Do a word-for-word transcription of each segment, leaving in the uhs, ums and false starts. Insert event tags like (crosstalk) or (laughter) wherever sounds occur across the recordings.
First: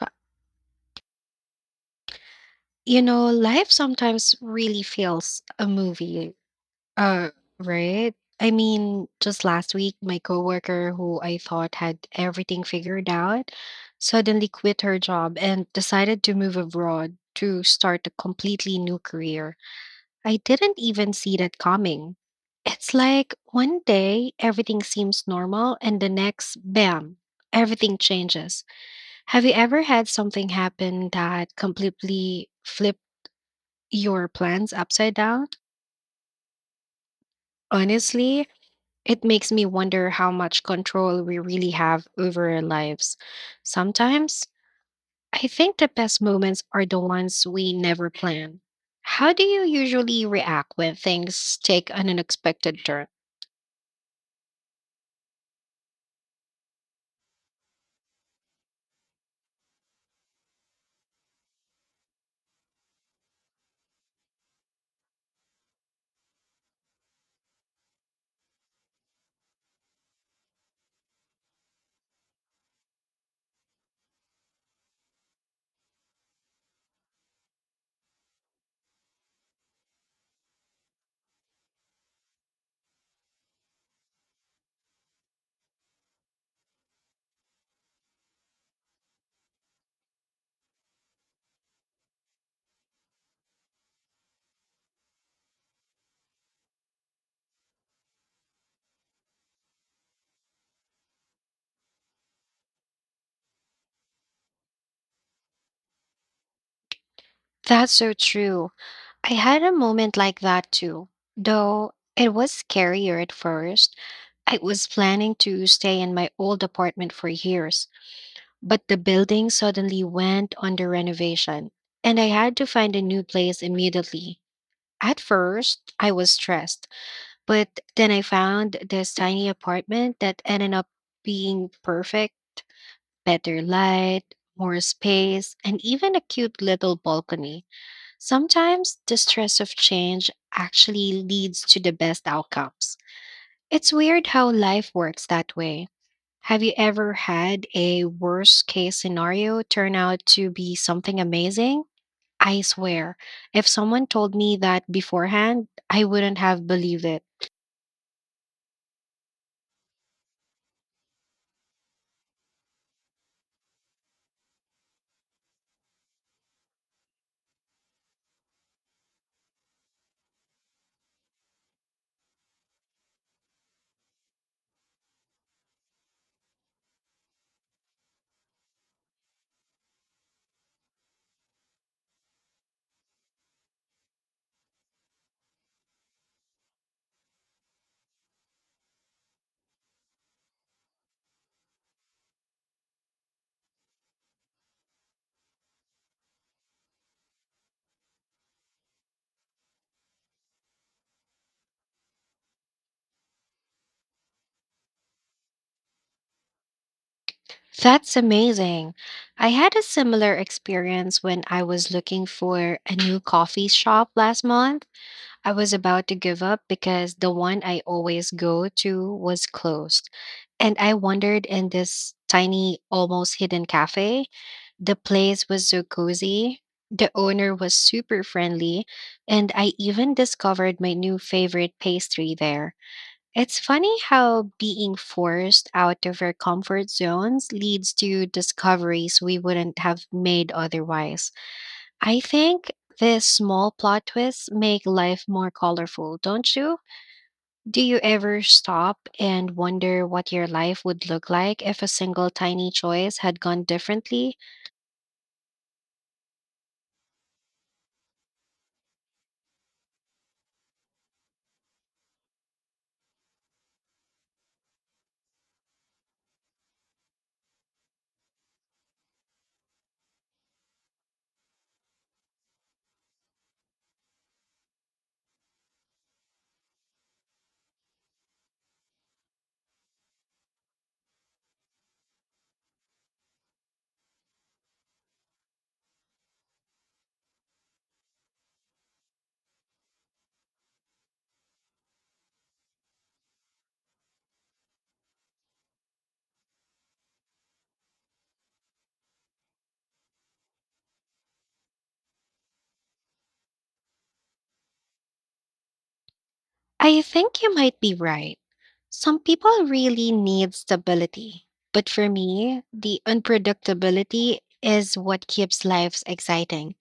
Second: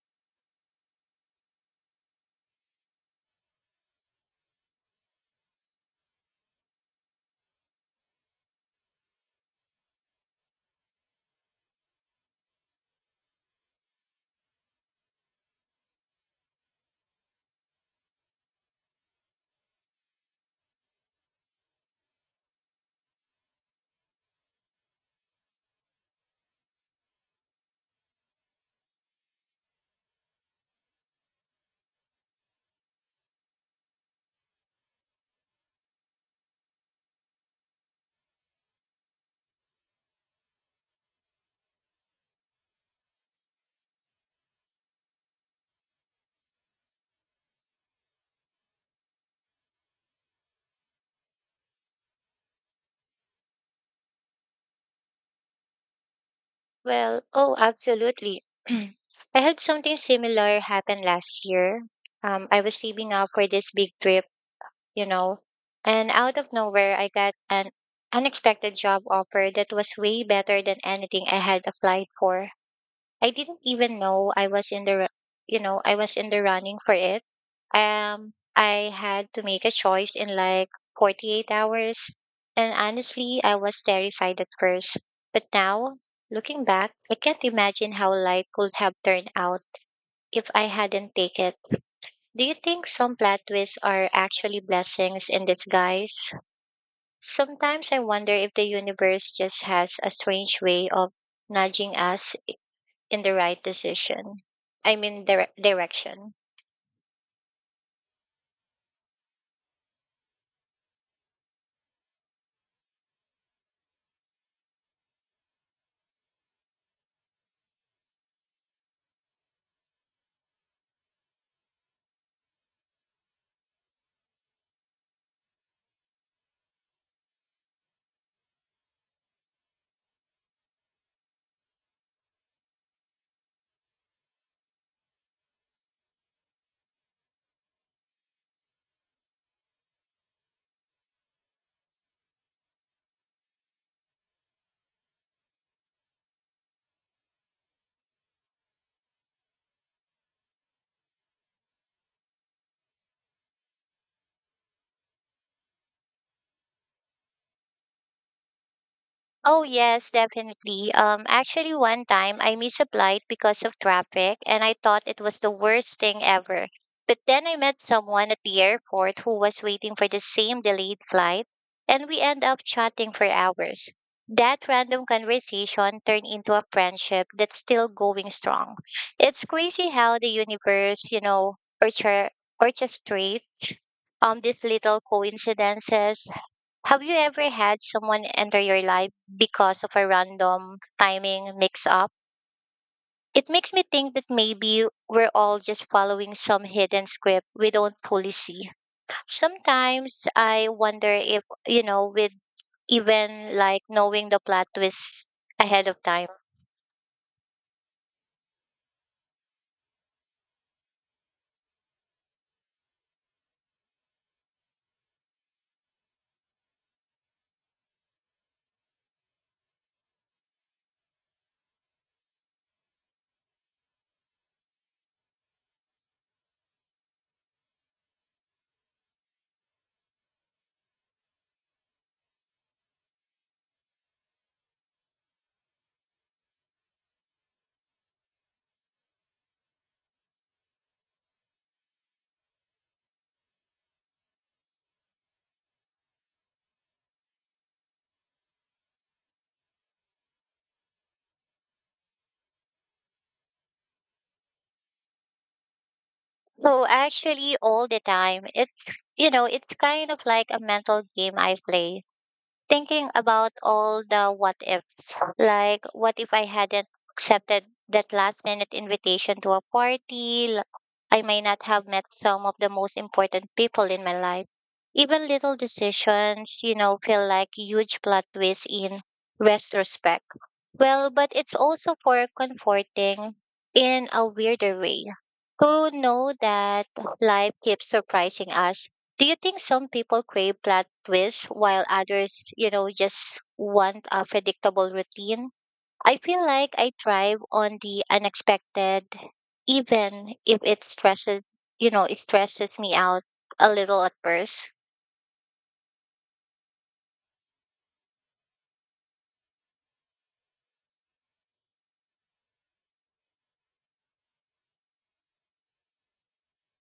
Uh, You know, life sometimes really feels a movie, uh, right? I mean, just last week, my coworker, who I thought had everything figured out, suddenly quit her job and decided to move abroad to start a completely new career. I didn't even see that coming. It's like one day everything seems normal, and the next, bam, everything changes. Have you ever had something happen that completely flipped your plans upside down? Honestly, it makes me wonder how much control we really have over our lives. Sometimes I think the best moments are the ones we never plan. How do you usually react when things take an unexpected turn? Well, oh, absolutely. (clears throat) I had something similar happen last year. Um, I was saving up for this big trip, you know, and out of nowhere, I got an unexpected job offer that was way better than anything I had applied for. I didn't even know I was in the ru- you know I was in the running for it. Um, I had to make a choice in like forty-eight hours, and honestly, I was terrified at first. But now, looking back, I can't imagine how life could have turned out if I hadn't taken it. Do you think some plot twists are actually blessings in disguise? Sometimes I wonder if the universe just has a strange way of nudging us in the right decision. I mean, dire- direction. That's so true. I had a moment like that too, though it was scarier at first. I was planning to stay in my old apartment for years, but the building suddenly went under renovation, and I had to find a new place immediately. At first, I was stressed, but then I found this tiny apartment that ended up being perfect: better light, more space, and even a cute little balcony. Sometimes the stress of change actually leads to the best outcomes. It's weird how life works that way. Have you ever had a worst case scenario turn out to be something amazing? I swear, if someone told me that beforehand, I wouldn't have believed it. Oh, yes, definitely. Um, actually, one time I misapplied because of traffic and I thought it was the worst thing ever. But then I met someone at the airport who was waiting for the same delayed flight, and we end up chatting for hours. That random conversation turned into a friendship that's still going strong. It's crazy how the universe, you know, orchestra- orchestrate um these little coincidences. Have you ever had someone enter your life because of a random timing mix up? It makes me think that maybe we're all just following some hidden script we don't fully see. Sometimes I wonder if, you know, with even like knowing the plot twist ahead of time. That's amazing. I had a similar experience when I was looking for a new coffee shop last month. I was about to give up because the one I always go to was closed. And I wandered in this tiny, almost hidden cafe. The place was so cozy. The owner was super friendly. And I even discovered my new favorite pastry there. It's funny how being forced out of our comfort zones leads to discoveries we wouldn't have made otherwise. I think these small plot twists make life more colorful, don't you? Do you ever stop and wonder what your life would look like if a single tiny choice had gone differently? So actually all the time it you know, it's kind of like a mental game I play, thinking about all the what ifs. Like, what if I hadn't accepted that last minute invitation to a party? L- I may not have met some of the most important people in my life. Even little decisions, you know, feel like huge plot twists in retrospect. Well, but it's also for comforting in a weirder way. Who know that life keeps surprising us. Do you think some people crave plot twists while others, you know, just want a predictable routine? I feel like I thrive on the unexpected, even if it stresses, you know, it stresses me out a little at first. I think you might be right. Some people really need stability. But for me, the unpredictability is what keeps lives exciting.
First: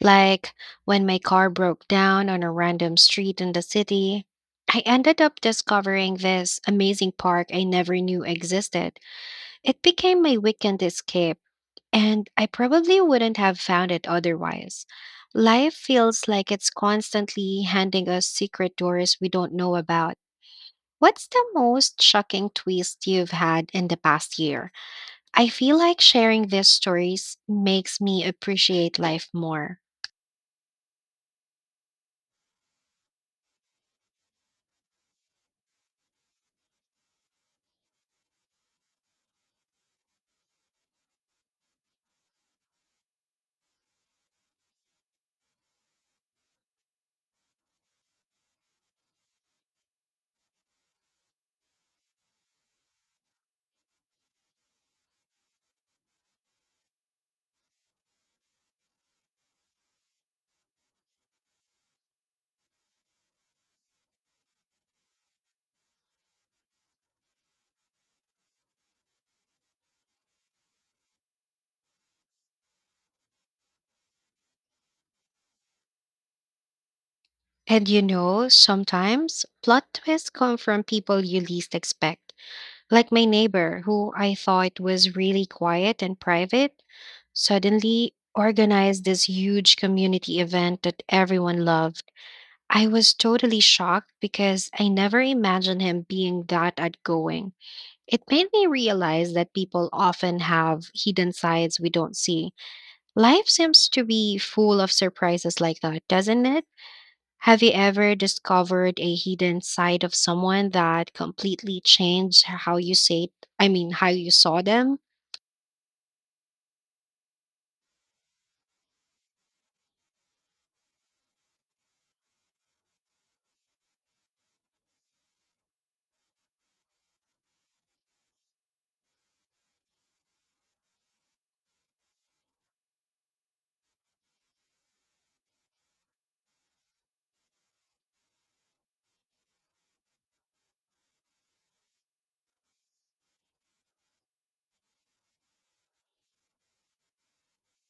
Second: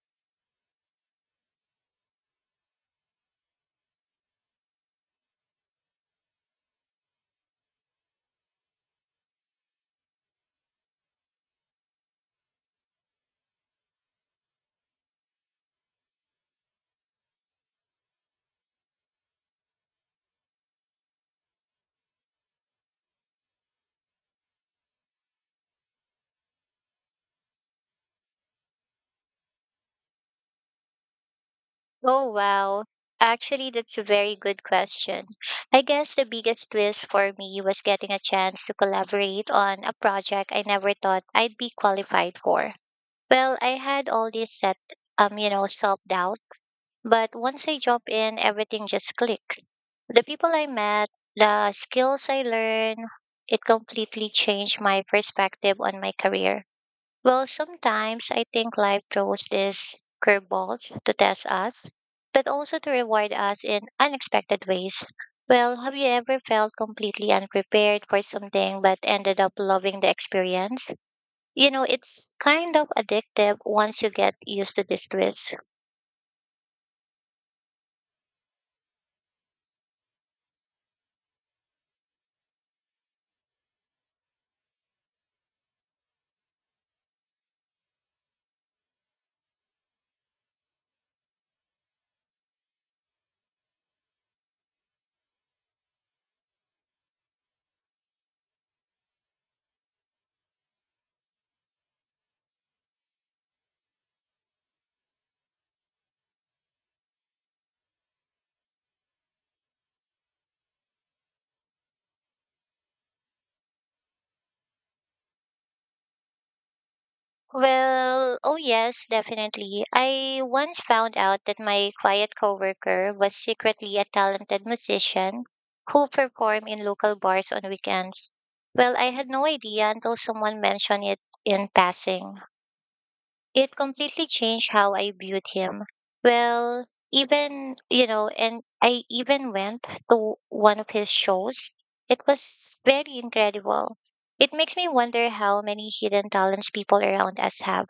Like when my car broke down on a random street in the city, I ended up discovering this amazing park I never knew existed. It became my weekend escape, and I probably wouldn't have found it otherwise. Life feels like it's constantly handing us secret doors we don't know about. What's the most shocking twist you've had in the past year? I feel like sharing these stories makes me appreciate life more. Oh, wow. Actually, that's a very good question. I guess the biggest twist for me was getting a chance to collaborate on a project I never thought I'd be qualified for. Well, I had all this set, um, you know, self-doubt, but once I jump in, everything just clicked. The people I met, the skills I learned, it completely changed my perspective on my career. Well, sometimes I think life throws these curveballs to test us, but also to reward us in unexpected ways. Well, have you ever felt completely unprepared for something but ended up loving the experience? You know, it's kind of addictive once you get used to this twist. And you know, sometimes plot twists come from people you least expect, like my neighbor, who I thought was really quiet and private, suddenly organized this huge community event that everyone loved. I was totally shocked because I never imagined him being that outgoing. It made me realize that people often have hidden sides we don't see. Life seems to be full of surprises like that, doesn't it? Have you ever discovered a hidden side of someone that completely changed how you say, I mean, how you saw them? Well, oh yes, definitely. I once found out that my quiet coworker was secretly a talented musician who performed in local bars on weekends. Well, I had no idea until someone mentioned it in passing. It completely changed how I viewed him. Well, even, you know, and I even went to one of his shows. It was very incredible. It makes me wonder how many hidden talents people around us have.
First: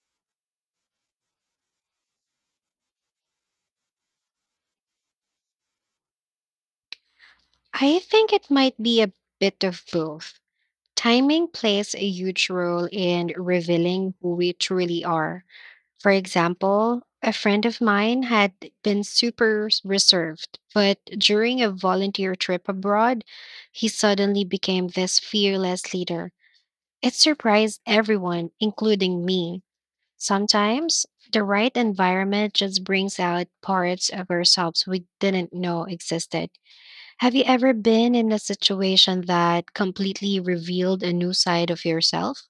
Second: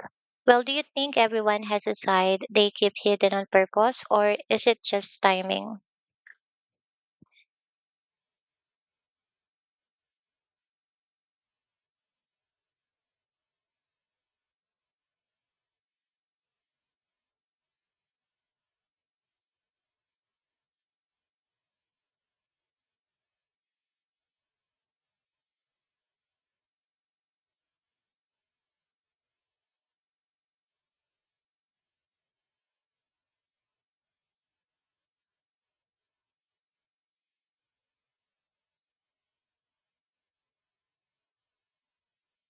Well, do you think everyone has a side they keep hidden on purpose, or is it just timing? I think it might be a bit of both. Timing plays a huge role in revealing who we truly are. For example, a friend of mine had been super s- reserved, but during a volunteer trip abroad, he suddenly became this fearless leader. It surprised everyone, including me. Sometimes the right environment just brings out parts of ourselves we didn't know existed. Have you ever been in a situation that completely revealed a new side of yourself?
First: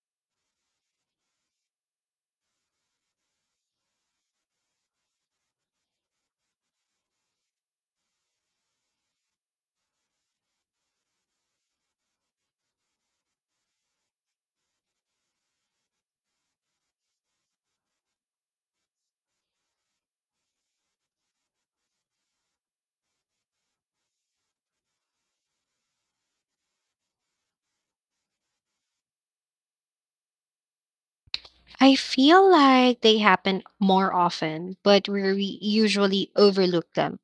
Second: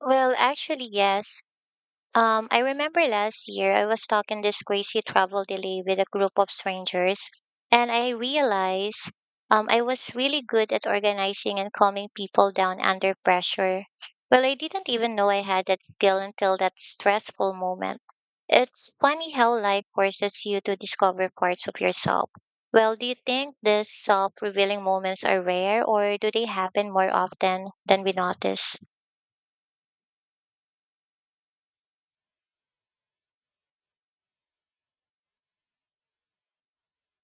Well, actually, yes. Um, I remember last year I was stuck in this crazy travel delay with a group of strangers, and I realized um, I was really good at organizing and calming people down under pressure. Well, I didn't even know I had that skill until that stressful moment. It's funny how life forces you to discover parts of yourself. Well, do you think these self revealing moments are rare, or do they happen more often than we notice? I feel like they happen more often, but we re- usually overlook them.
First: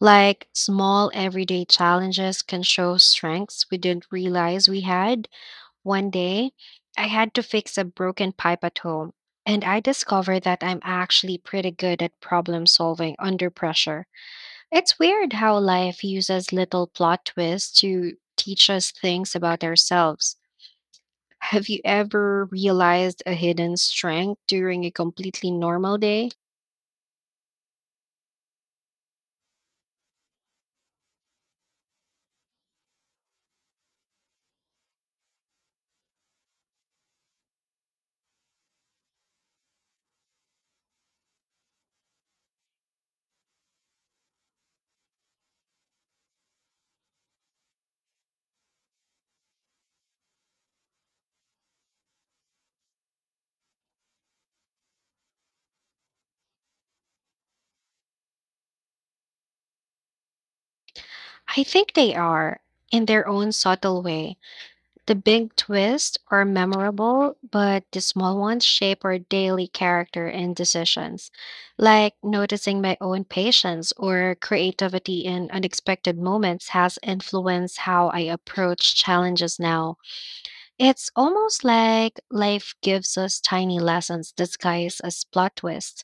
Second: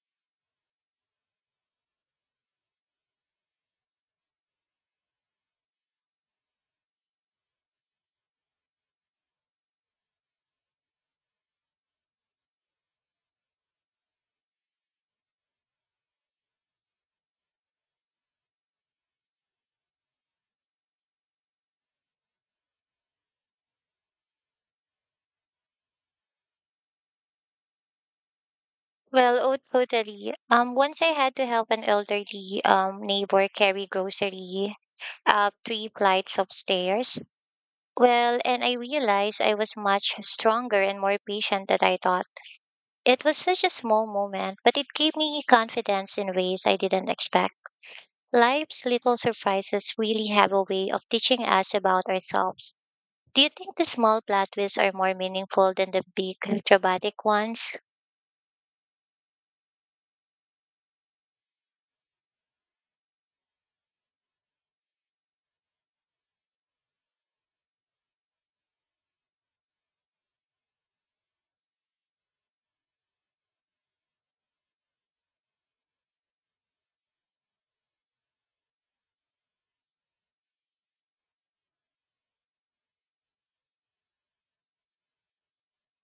Like small everyday challenges can show strengths we didn't realize we had. One day, I had to fix a broken pipe at home, and I discovered that I'm actually pretty good at problem solving under pressure. It's weird how life uses little plot twists to teach us things about ourselves. Have you ever realized a hidden strength during a completely normal day? Well, oh, totally. Um, once I had to help an elderly um neighbor carry grocery up three flights of stairs. Well, and I realized I was much stronger and more patient than I thought. It was such a small moment, but it gave me confidence in ways I didn't expect. Life's little surprises really have a way of teaching us about ourselves. Do you think the small plot twists are more meaningful than the big dramatic ones? I think they are, in their own subtle way. The big twists are memorable, but the small ones shape our daily character and decisions, like noticing my own patience or creativity in unexpected moments has influenced how I approach challenges now. It's almost like life gives us tiny lessons disguised as plot twists.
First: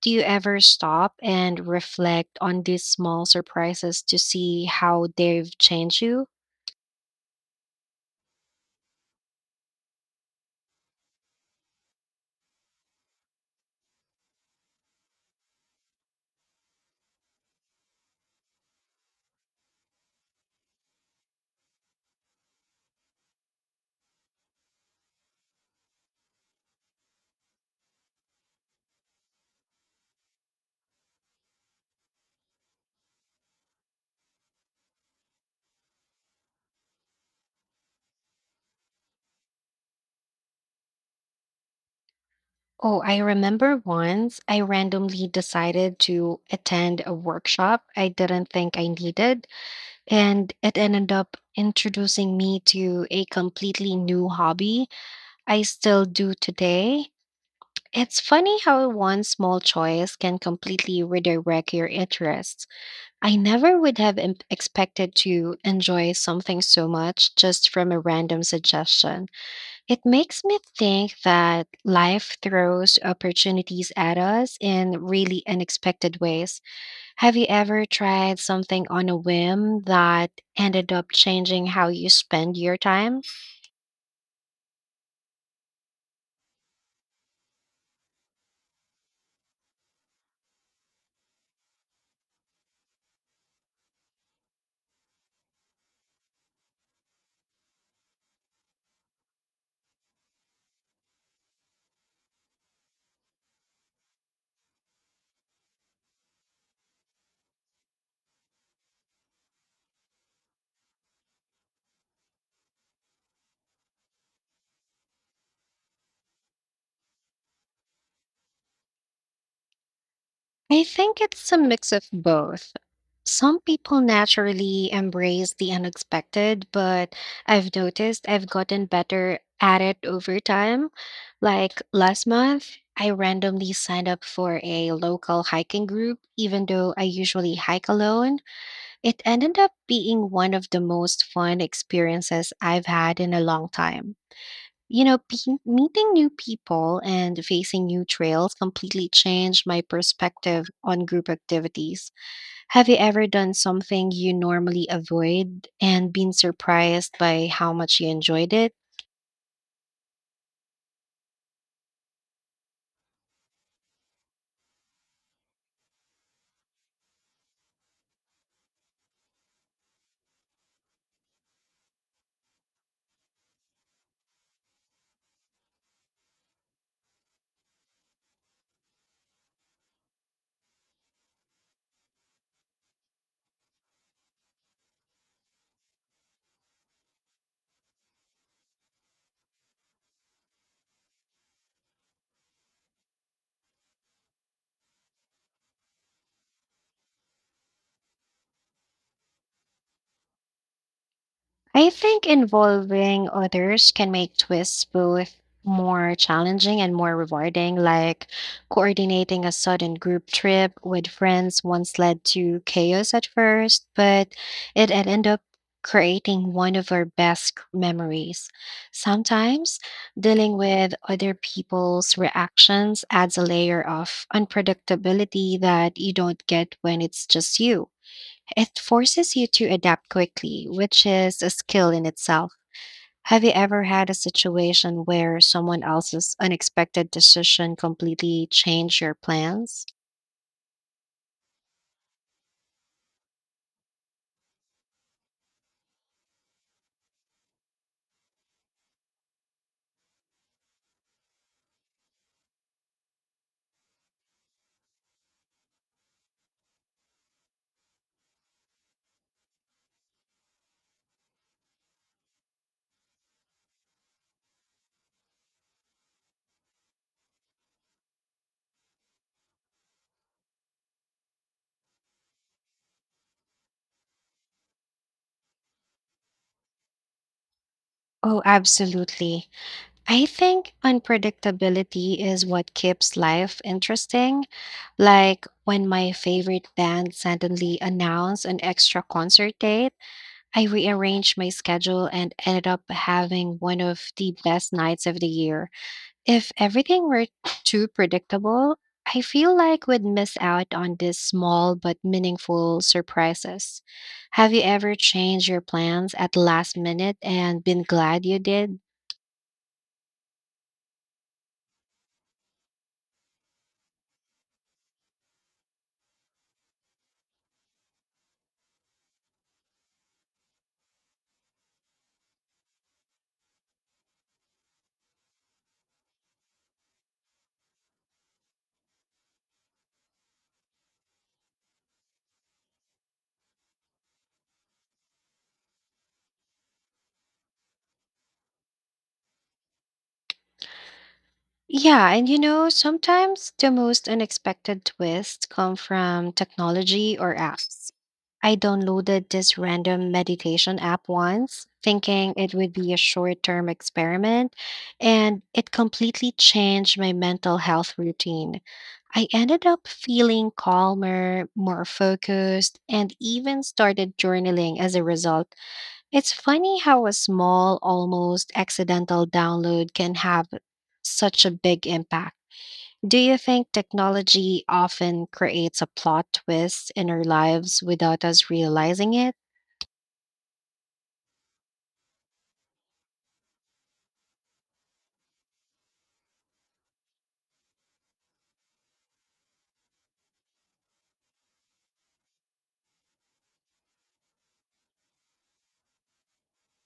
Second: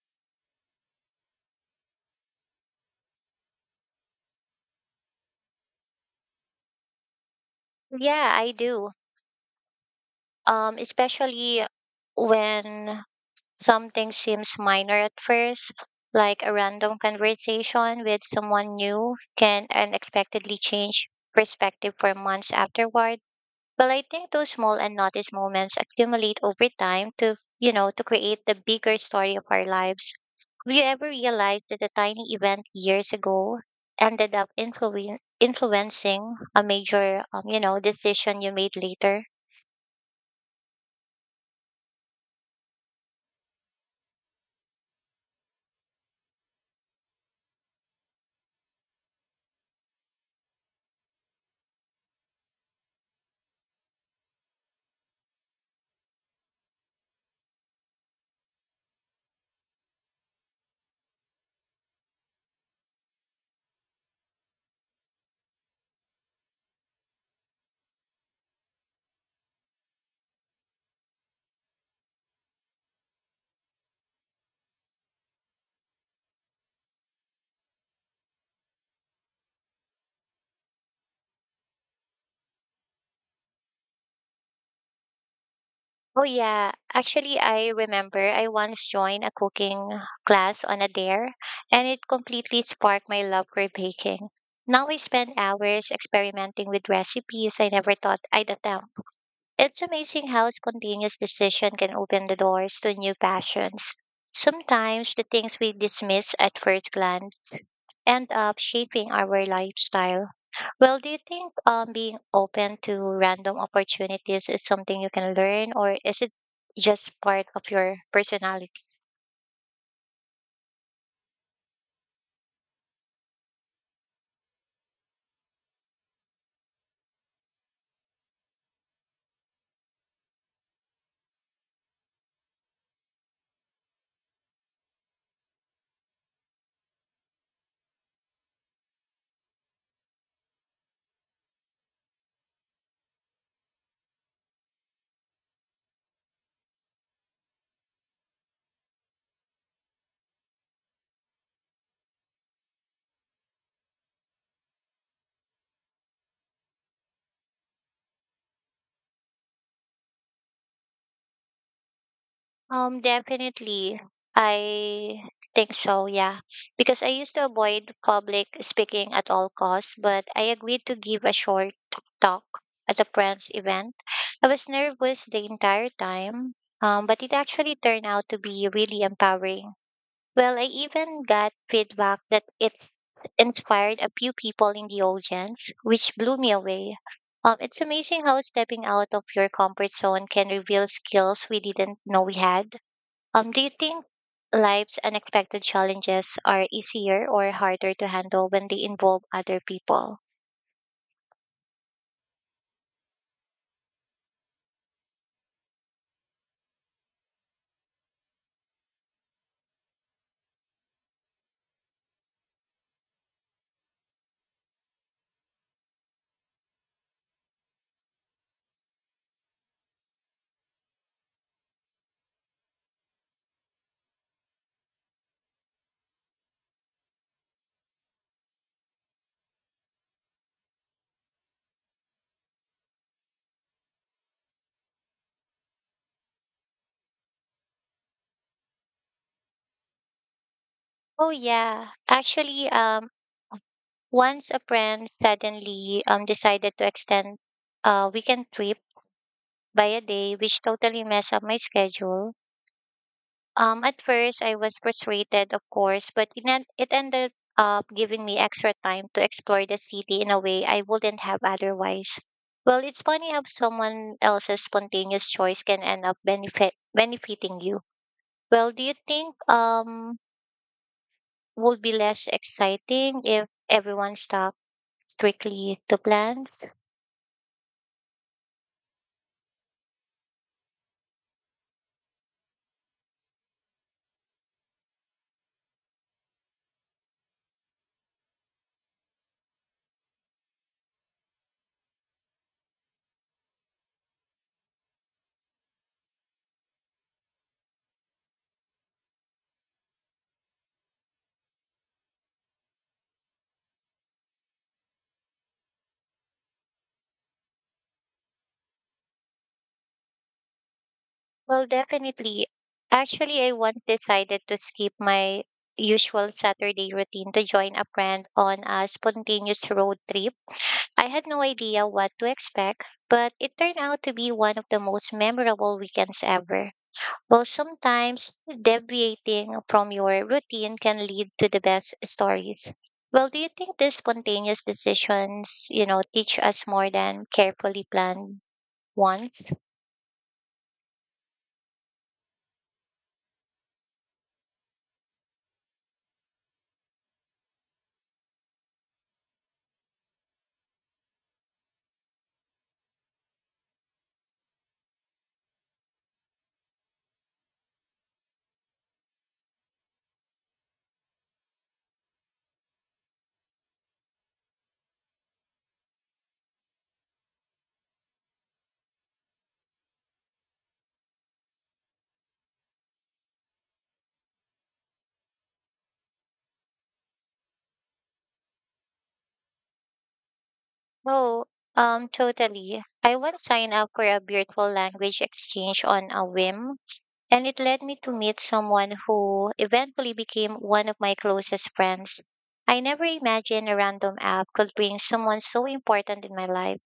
Do you ever stop and reflect on these small surprises to see how they've changed you? Yeah, I do. Um, especially when something seems minor at first, like a random conversation with someone new can unexpectedly change perspective for months afterward. Well, I think those small and noticed moments accumulate over time to, you know, to create the bigger story of our lives. Have you ever realized that a tiny event years ago ended up influen- influencing a major, um, you know, decision you made later? Oh, I remember once I randomly decided to attend a workshop I didn't think I needed, and it ended up introducing me to a completely new hobby I still do today. It's funny how one small choice can completely redirect your interests. I never would have im- expected to enjoy something so much just from a random suggestion. It makes me think that life throws opportunities at us in really unexpected ways. Have you ever tried something on a whim that ended up changing how you spend your time? Oh yeah, actually I remember I once joined a cooking class on a dare, and it completely sparked my love for baking. Now I spend hours experimenting with recipes I never thought I'd attempt. It's amazing how spontaneous decision can open the doors to new passions. Sometimes the things we dismiss at first glance end up shaping our lifestyle. Well, do you think um, being open to random opportunities is something you can learn, or is it just part of your personality? I think it's a mix of both. Some people naturally embrace the unexpected, but I've noticed I've gotten better at it over time. Like last month, I randomly signed up for a local hiking group, even though I usually hike alone. It ended up being one of the most fun experiences I've had in a long time. You know, pe- meeting new people and facing new trails completely changed my perspective on group activities. Have you ever done something you normally avoid and been surprised by how much you enjoyed it? Um, definitely, I think so. Yeah, because I used to avoid public speaking at all costs, but I agreed to give a short talk at a friend's event. I was nervous the entire time, um, but it actually turned out to be really empowering. Well, I even got feedback that it inspired a few people in the audience, which blew me away. Um, it's amazing how stepping out of your comfort zone can reveal skills we didn't know we had. Um, do you think life's unexpected challenges are easier or harder to handle when they involve other people? I think involving others can make twists both more challenging and more rewarding, like coordinating a sudden group trip with friends once led to chaos at first, but it ended up creating one of our best c- memories. Sometimes dealing with other people's reactions adds a layer of unpredictability that you don't get when it's just you. It forces you to adapt quickly, which is a skill in itself. Have you ever had a situation where someone else's unexpected decision completely changed your plans? Oh yeah, actually, um, once a friend suddenly um decided to extend a weekend trip by a day, which totally messed up my schedule. Um, at first, I was frustrated, of course, but it, en- it ended up giving me extra time to explore the city in a way I wouldn't have otherwise. Well, it's funny how someone else's spontaneous choice can end up benefit benefiting you. Well, do you think um would be less exciting if everyone stuck strictly to plans? Oh, absolutely. I think unpredictability is what keeps life interesting. Like when my favorite band suddenly announced an extra concert date, I rearranged my schedule and ended up having one of the best nights of the year. If everything were too predictable, I feel like we'd miss out on these small but meaningful surprises. Have you ever changed your plans at last minute and been glad you did? Well, definitely. Actually, I once decided to skip my usual Saturday routine to join a friend on a spontaneous road trip. I had no idea what to expect, but it turned out to be one of the most memorable weekends ever. Well, sometimes deviating from your routine can lead to the best stories. Well, do you think these spontaneous decisions, you know, teach us more than carefully planned ones? Yeah, and you know, sometimes the most unexpected twists come from technology or apps. I downloaded this random meditation app once, thinking it would be a short term experiment, and it completely changed my mental health routine. I ended up feeling calmer, more focused, and even started journaling as a result. It's funny how a small, almost accidental download can have such a big impact. Do you think technology often creates a plot twist in our lives without us realizing it? Oh, um, totally. I once signed up for a virtual language exchange on a whim, and it led me to meet someone who eventually became one of my closest friends. I never imagined a random app could bring someone so important in my life.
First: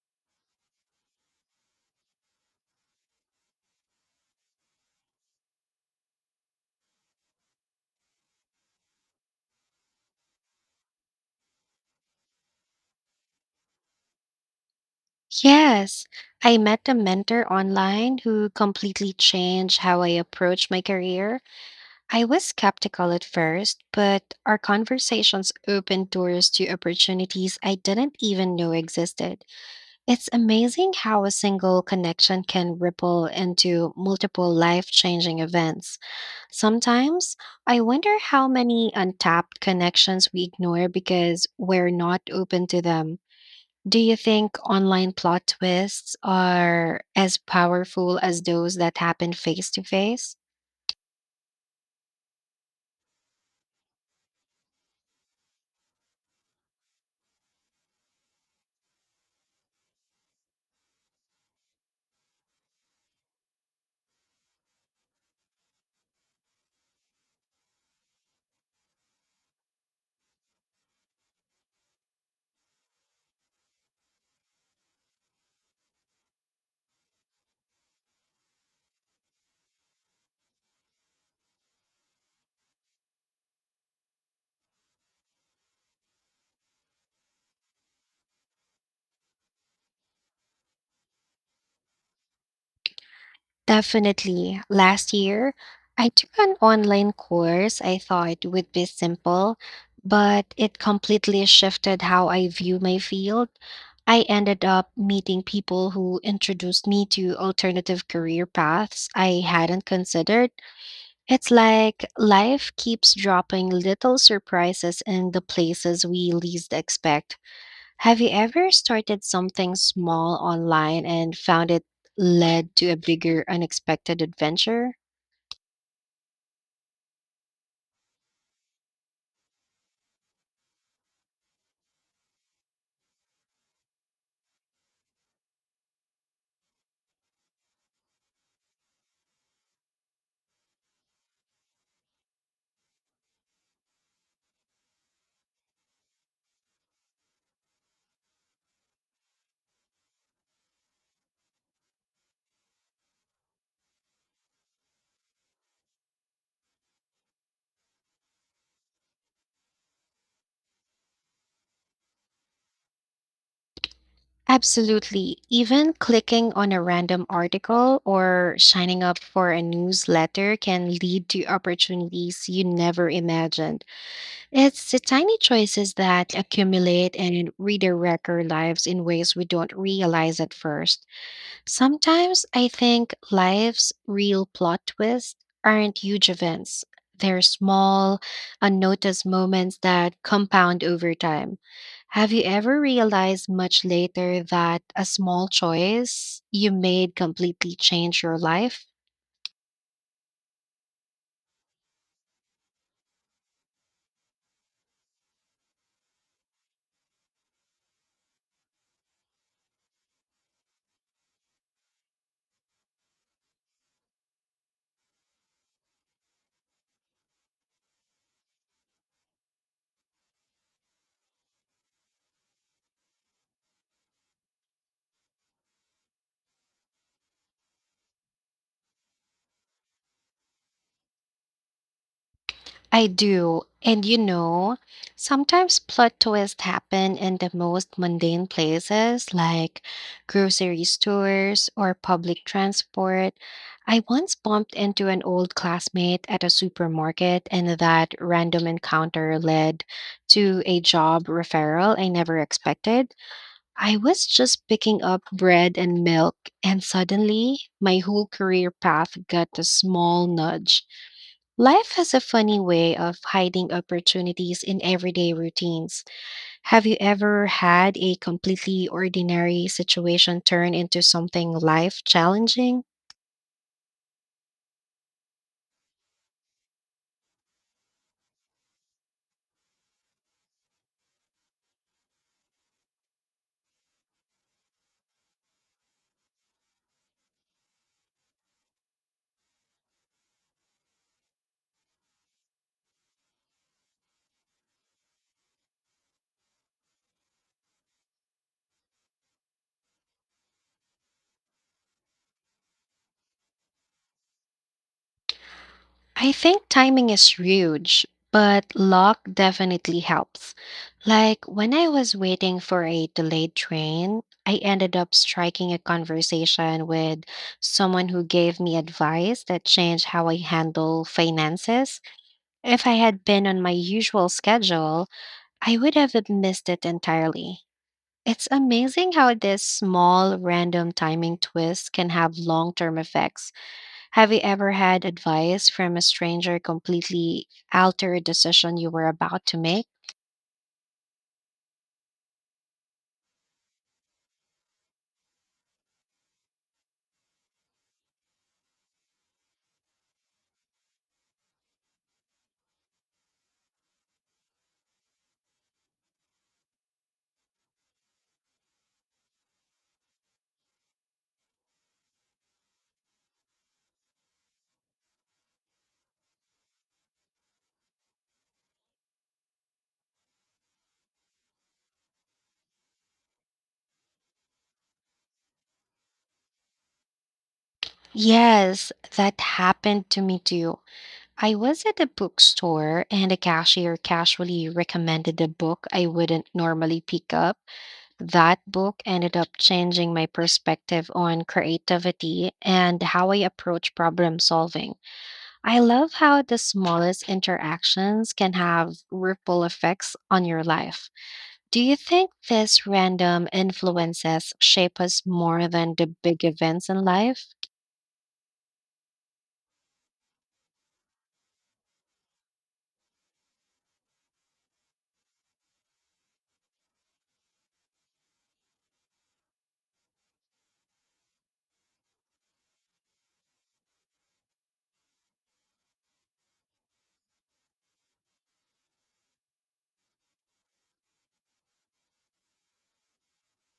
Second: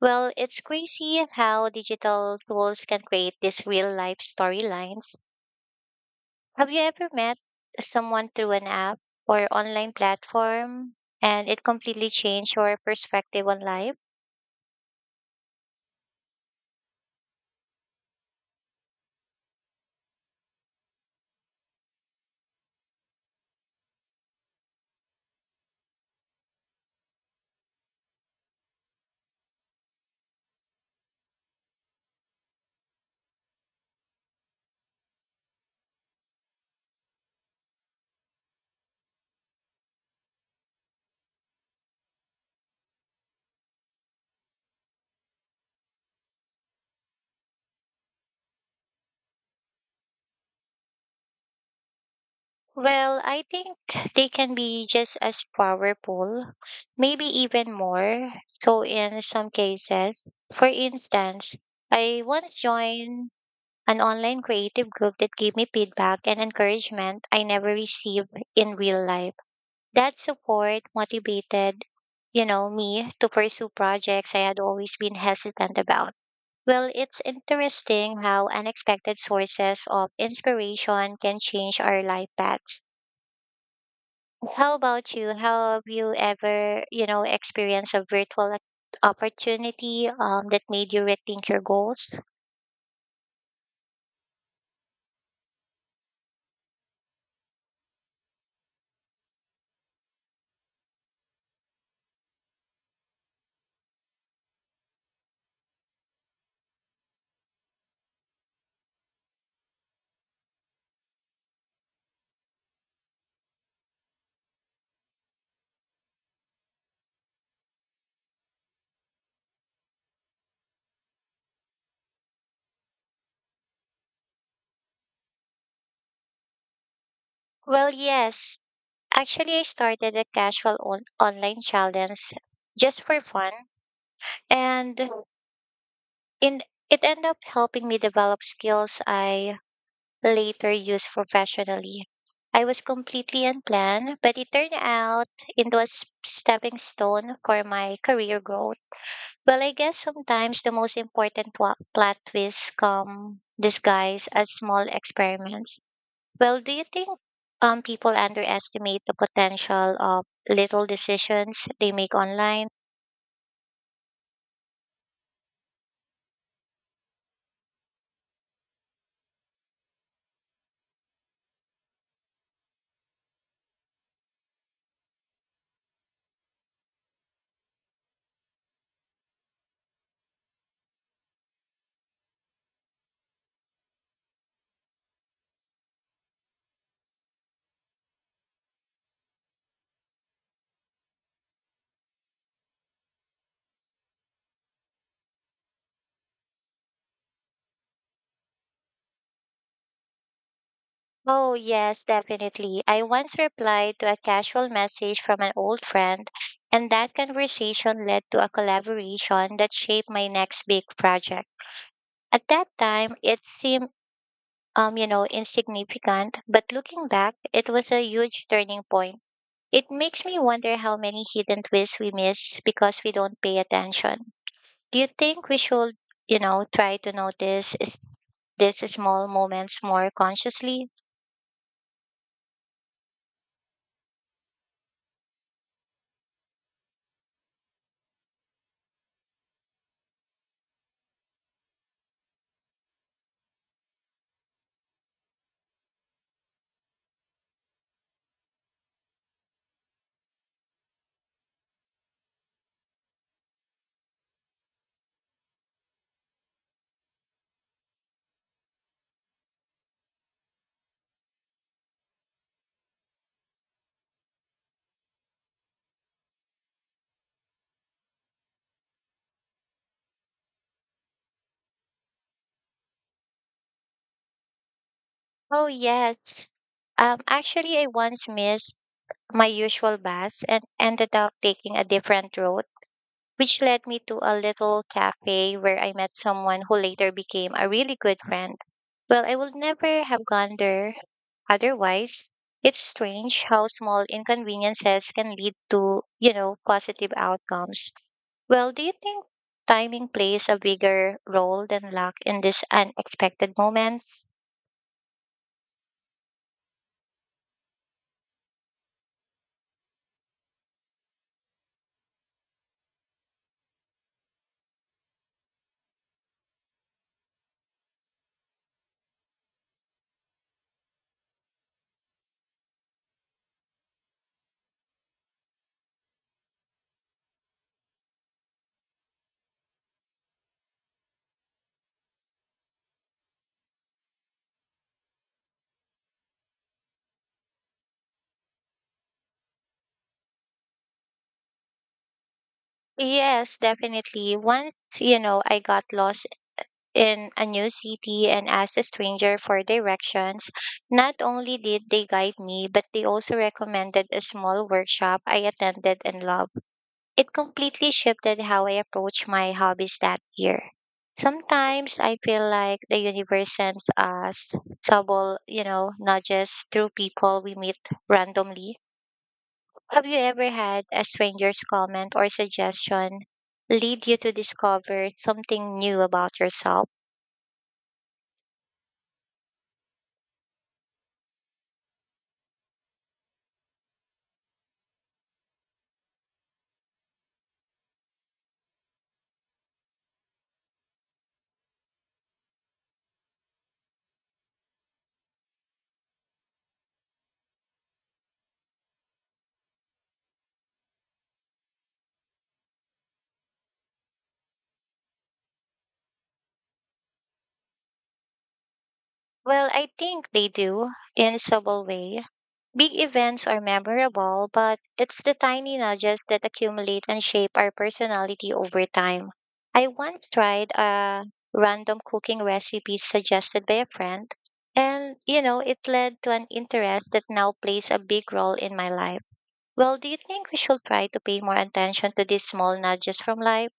Well, it's crazy how digital tools can create these real life storylines. Have you ever met someone through an app or online platform and it completely changed your perspective on life? Yes, I met a mentor online who completely changed how I approach my career. I was skeptical at first, but our conversations opened doors to opportunities I didn't even know existed. It's amazing how a single connection can ripple into multiple life changing events. Sometimes I wonder how many untapped connections we ignore because we're not open to them. Do you think online plot twists are as powerful as those that happen face to face? Well, I think they can be just as powerful, maybe even more. So, in some cases, for instance, I once joined an online creative group that gave me feedback and encouragement I never received in real life. That support motivated, you know, me to pursue projects I had always been hesitant about. Well, it's interesting how unexpected sources of inspiration can change our life paths. How about you? How have you ever, you know, experienced a virtual ac- opportunity um, that made you rethink your goals? Definitely. Last year, I took an online course I thought would be simple, but it completely shifted how I view my field. I ended up meeting people who introduced me to alternative career paths I hadn't considered. It's like life keeps dropping little surprises in the places we least expect. Have you ever started something small online and found it led to a bigger unexpected adventure? Well, yes. Actually, I started a casual on- online challenge just for fun, and in it ended up helping me develop skills I later used professionally. I was completely unplanned, but it turned out into a s- stepping stone for my career growth. Well, I guess sometimes the most important pl- plot twists come disguised as small experiments. Well, do you think um, people underestimate the potential of little decisions they make online? Absolutely. Even clicking on a random article or signing up for a newsletter can lead to opportunities you never imagined. It's the tiny choices that accumulate and redirect our lives in ways we don't realize at first. Sometimes I think life's real plot twists aren't huge events. They're small, unnoticed moments that compound over time. Have you ever realized much later that a small choice you made completely changed your life? Oh, yes, definitely. I once replied to a casual message from an old friend, and that conversation led to a collaboration that shaped my next big project. At that time, it seemed um, you know, insignificant, but looking back, it was a huge turning point. It makes me wonder how many hidden twists we miss because we don't pay attention. Do you think we should, you know, try to notice is- these small moments more consciously? I do. And you know, sometimes plot twists happen in the most mundane places like grocery stores or public transport. I once bumped into an old classmate at a supermarket, and that random encounter led to a job referral I never expected. I was just picking up bread and milk, and suddenly my whole career path got a small nudge. Life has a funny way of hiding opportunities in everyday routines. Have you ever had a completely ordinary situation turn into something life challenging? Oh, yes. Um, actually, I once missed my usual bus and ended up taking a different road, which led me to a little cafe where I met someone who later became a really good friend. Well, I would never have gone there otherwise. It's strange how small inconveniences can lead to, you know, positive outcomes. Well, do you think timing plays a bigger role than luck in these unexpected moments? I think timing is huge, but luck definitely helps. Like when I was waiting for a delayed train, I ended up striking a conversation with someone who gave me advice that changed how I handle finances. If I had been on my usual schedule, I would have missed it entirely. It's amazing how this small random timing twist can have long term effects. Have you ever had advice from a stranger completely alter a decision you were about to make? Yes, definitely. Once, you know, I got lost in a new city and asked a stranger for directions. Not only did they guide me, but they also recommended a small workshop I attended and loved. It completely shifted how I approach my hobbies that year. Sometimes I feel like the universe sends us subtle, you know, nudges through people we meet randomly. Have you ever had a stranger's comment or suggestion lead you to discover something new about yourself? Yes, that happened to me too. I was at a bookstore and a cashier casually recommended a book I wouldn't normally pick up. That book ended up changing my perspective on creativity and how I approach problem solving. I love how the smallest interactions can have ripple effects on your life. Do you think these random influences shape us more than the big events in life? Well, I think they do in a subtle way. Big events are memorable, but it's the tiny nudges that accumulate and shape our personality over time. I once tried a random cooking recipe suggested by a friend, and you know, it led to an interest that now plays a big role in my life. Well, do you think we should try to pay more attention to these small nudges from life?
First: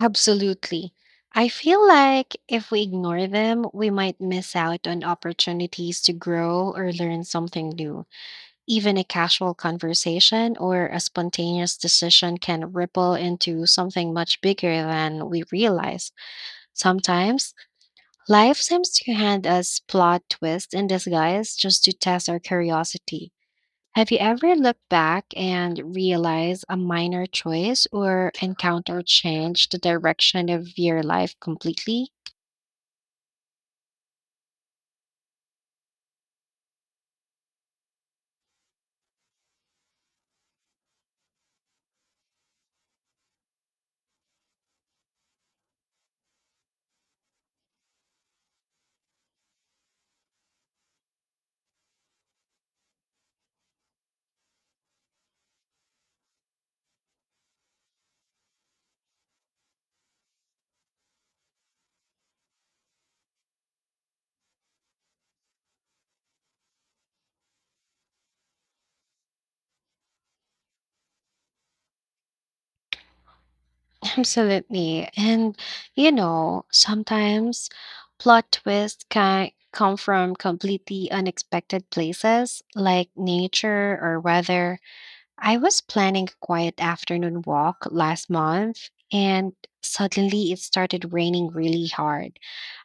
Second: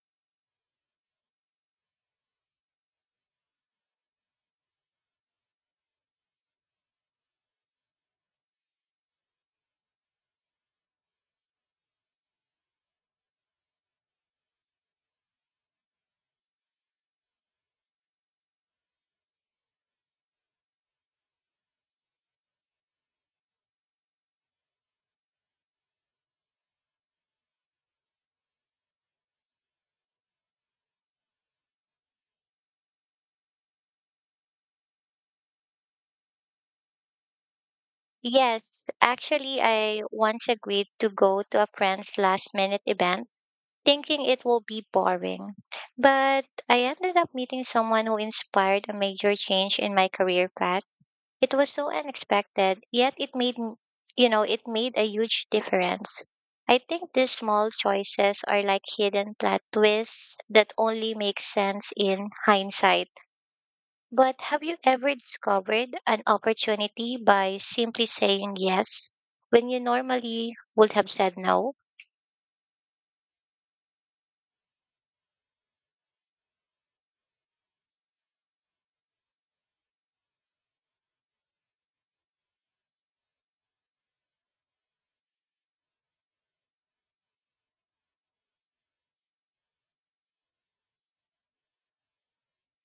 Absolutely. I feel like if we ignore them, we might miss out on opportunities to grow or learn something new. Even a casual conversation or a spontaneous decision can ripple into something much bigger than we realize. Sometimes life seems to hand us plot twists in disguise just to test our curiosity. Have you ever looked back and realized a minor choice or encounter changed the direction of your life completely? Yes, actually, I once agreed to go to a friend's last minute event thinking it will be boring. But I ended up meeting someone who inspired a major change in my career path. It was so unexpected, yet it made, m- you know, it made a huge difference. I think these small choices are like hidden plot twists that only make sense in hindsight. But have you ever discovered an opportunity by simply saying yes when you normally would have said no? (laughs) Absolutely. And, you know, sometimes plot twists can come from completely unexpected places like nature or weather. I was planning a quiet afternoon walk last month, and suddenly it started raining really hard.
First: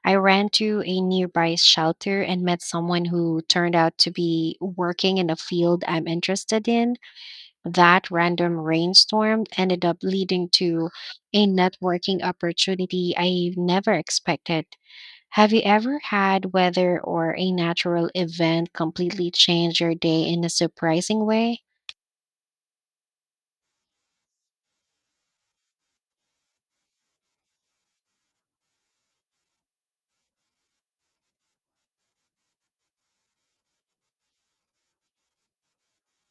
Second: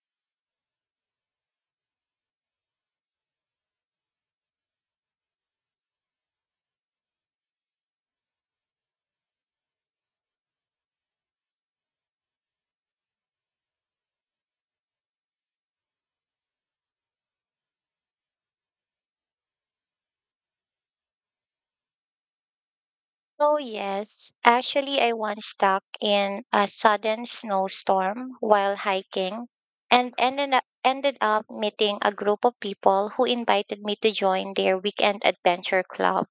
I ran to a nearby shelter and met someone who turned out to be working in a field I'm interested in. That random rainstorm ended up leading to a networking opportunity I never expected. Have you ever had weather or a natural event completely change your day in a surprising way? Oh, yes. Actually, I once stuck in a sudden snowstorm while hiking and ended up, ended up meeting a group of people who invited me to join their weekend adventure club.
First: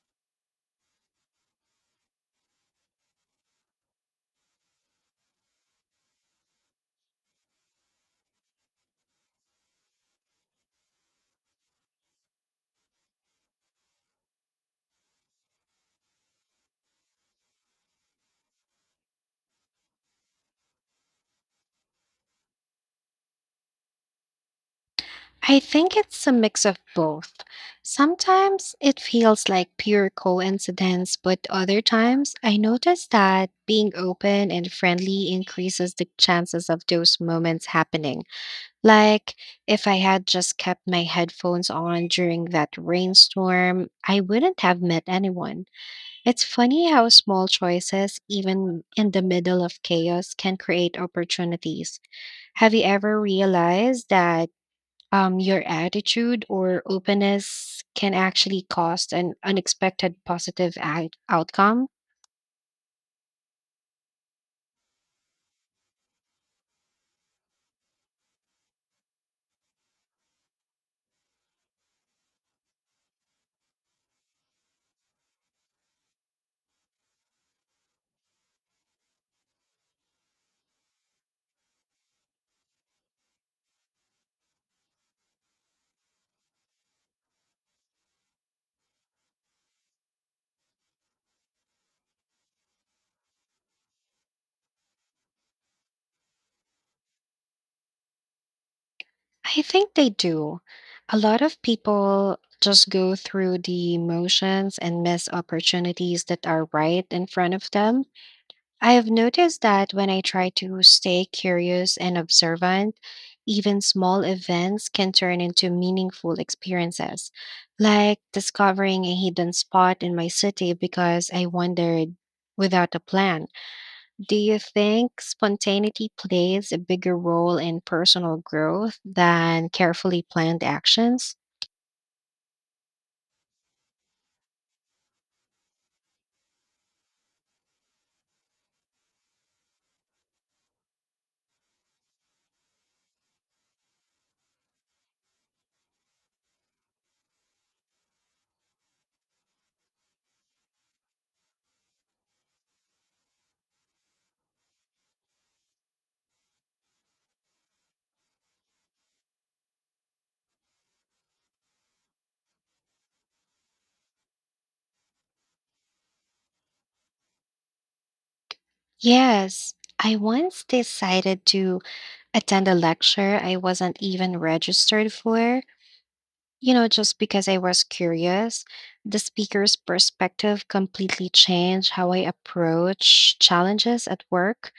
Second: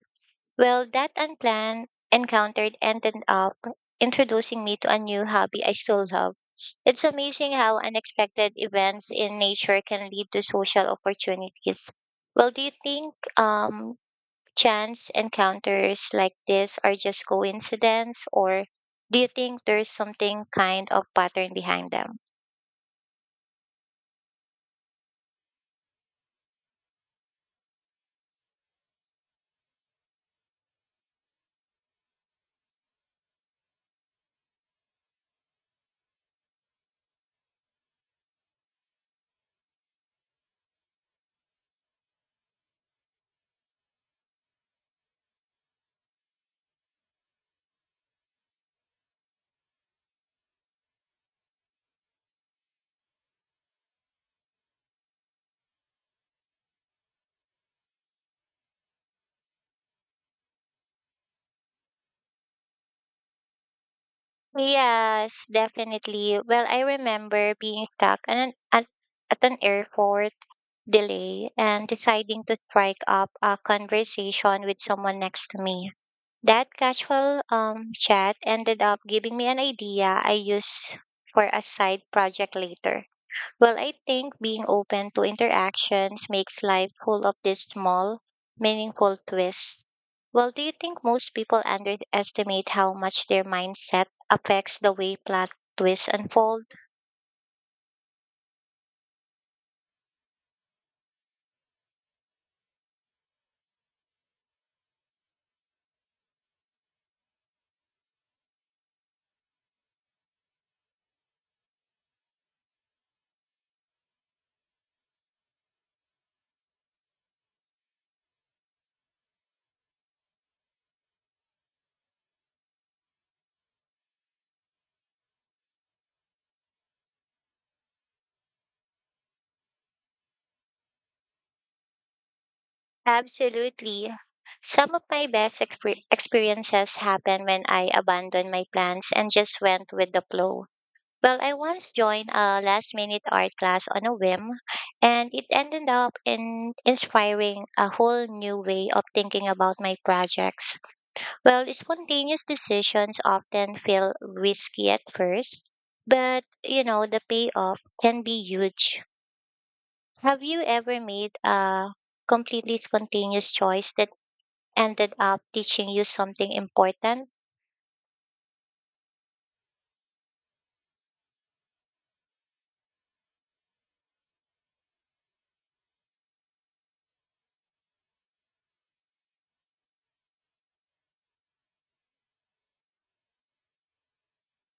Well, that unplanned encounter ended up introducing me to a new hobby I still love. It's amazing how unexpected events in nature can lead to social opportunities. Well, do you think um, chance encounters like this are just coincidence or do you think there's something kind of pattern behind them? I think it's a mix of both. Sometimes it feels like pure coincidence, but other times I notice that being open and friendly increases the chances of those moments happening. Like if I had just kept my headphones on during that rainstorm, I wouldn't have met anyone. It's funny how small choices, even in the middle of chaos, can create opportunities. Have you ever realized that um, your attitude or openness can actually cost an unexpected positive out- outcome? Yes, definitely. Well, I remember being stuck at an, at, at an airport delay and deciding to strike up a conversation with someone next to me. That casual um, chat ended up giving me an idea I used for a side project later. Well, I think being open to interactions makes life full of these small, meaningful twists. Well, do you think most people underestimate how much their mindset affects the way plot twists unfold? I think they do. A lot of people just go through the motions and miss opportunities that are right in front of them. I have noticed that when I try to stay curious and observant, even small events can turn into meaningful experiences, like discovering a hidden spot in my city because I wandered without a plan. Do you think spontaneity plays a bigger role in personal growth than carefully planned actions? Absolutely. Some of my best exper- experiences happened when I abandoned my plans and just went with the flow. Well, I once joined a last minute art class on a whim, and it ended up in inspiring a whole new way of thinking about my projects. Well, spontaneous decisions often feel risky at first, but you know, the payoff can be huge. Have you ever made a completely spontaneous choice that ended up teaching you something important? Yes. I once decided to attend a lecture I wasn't even registered for, you know, just because I was curious. The speaker's perspective completely changed how I approach challenges at work.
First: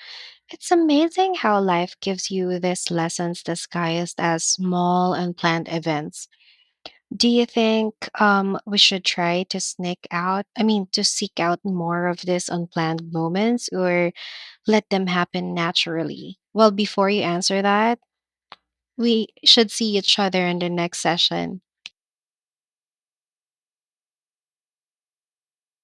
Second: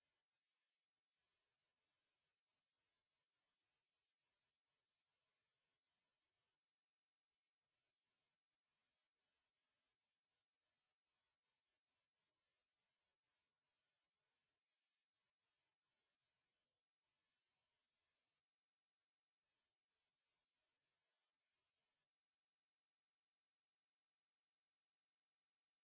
It's amazing how life gives you these lessons disguised as small unplanned events. Do you think um, we should try to sneak out? I mean, to seek out more of these unplanned moments or let them happen naturally? Well, before you answer that, we should see each other in the next session.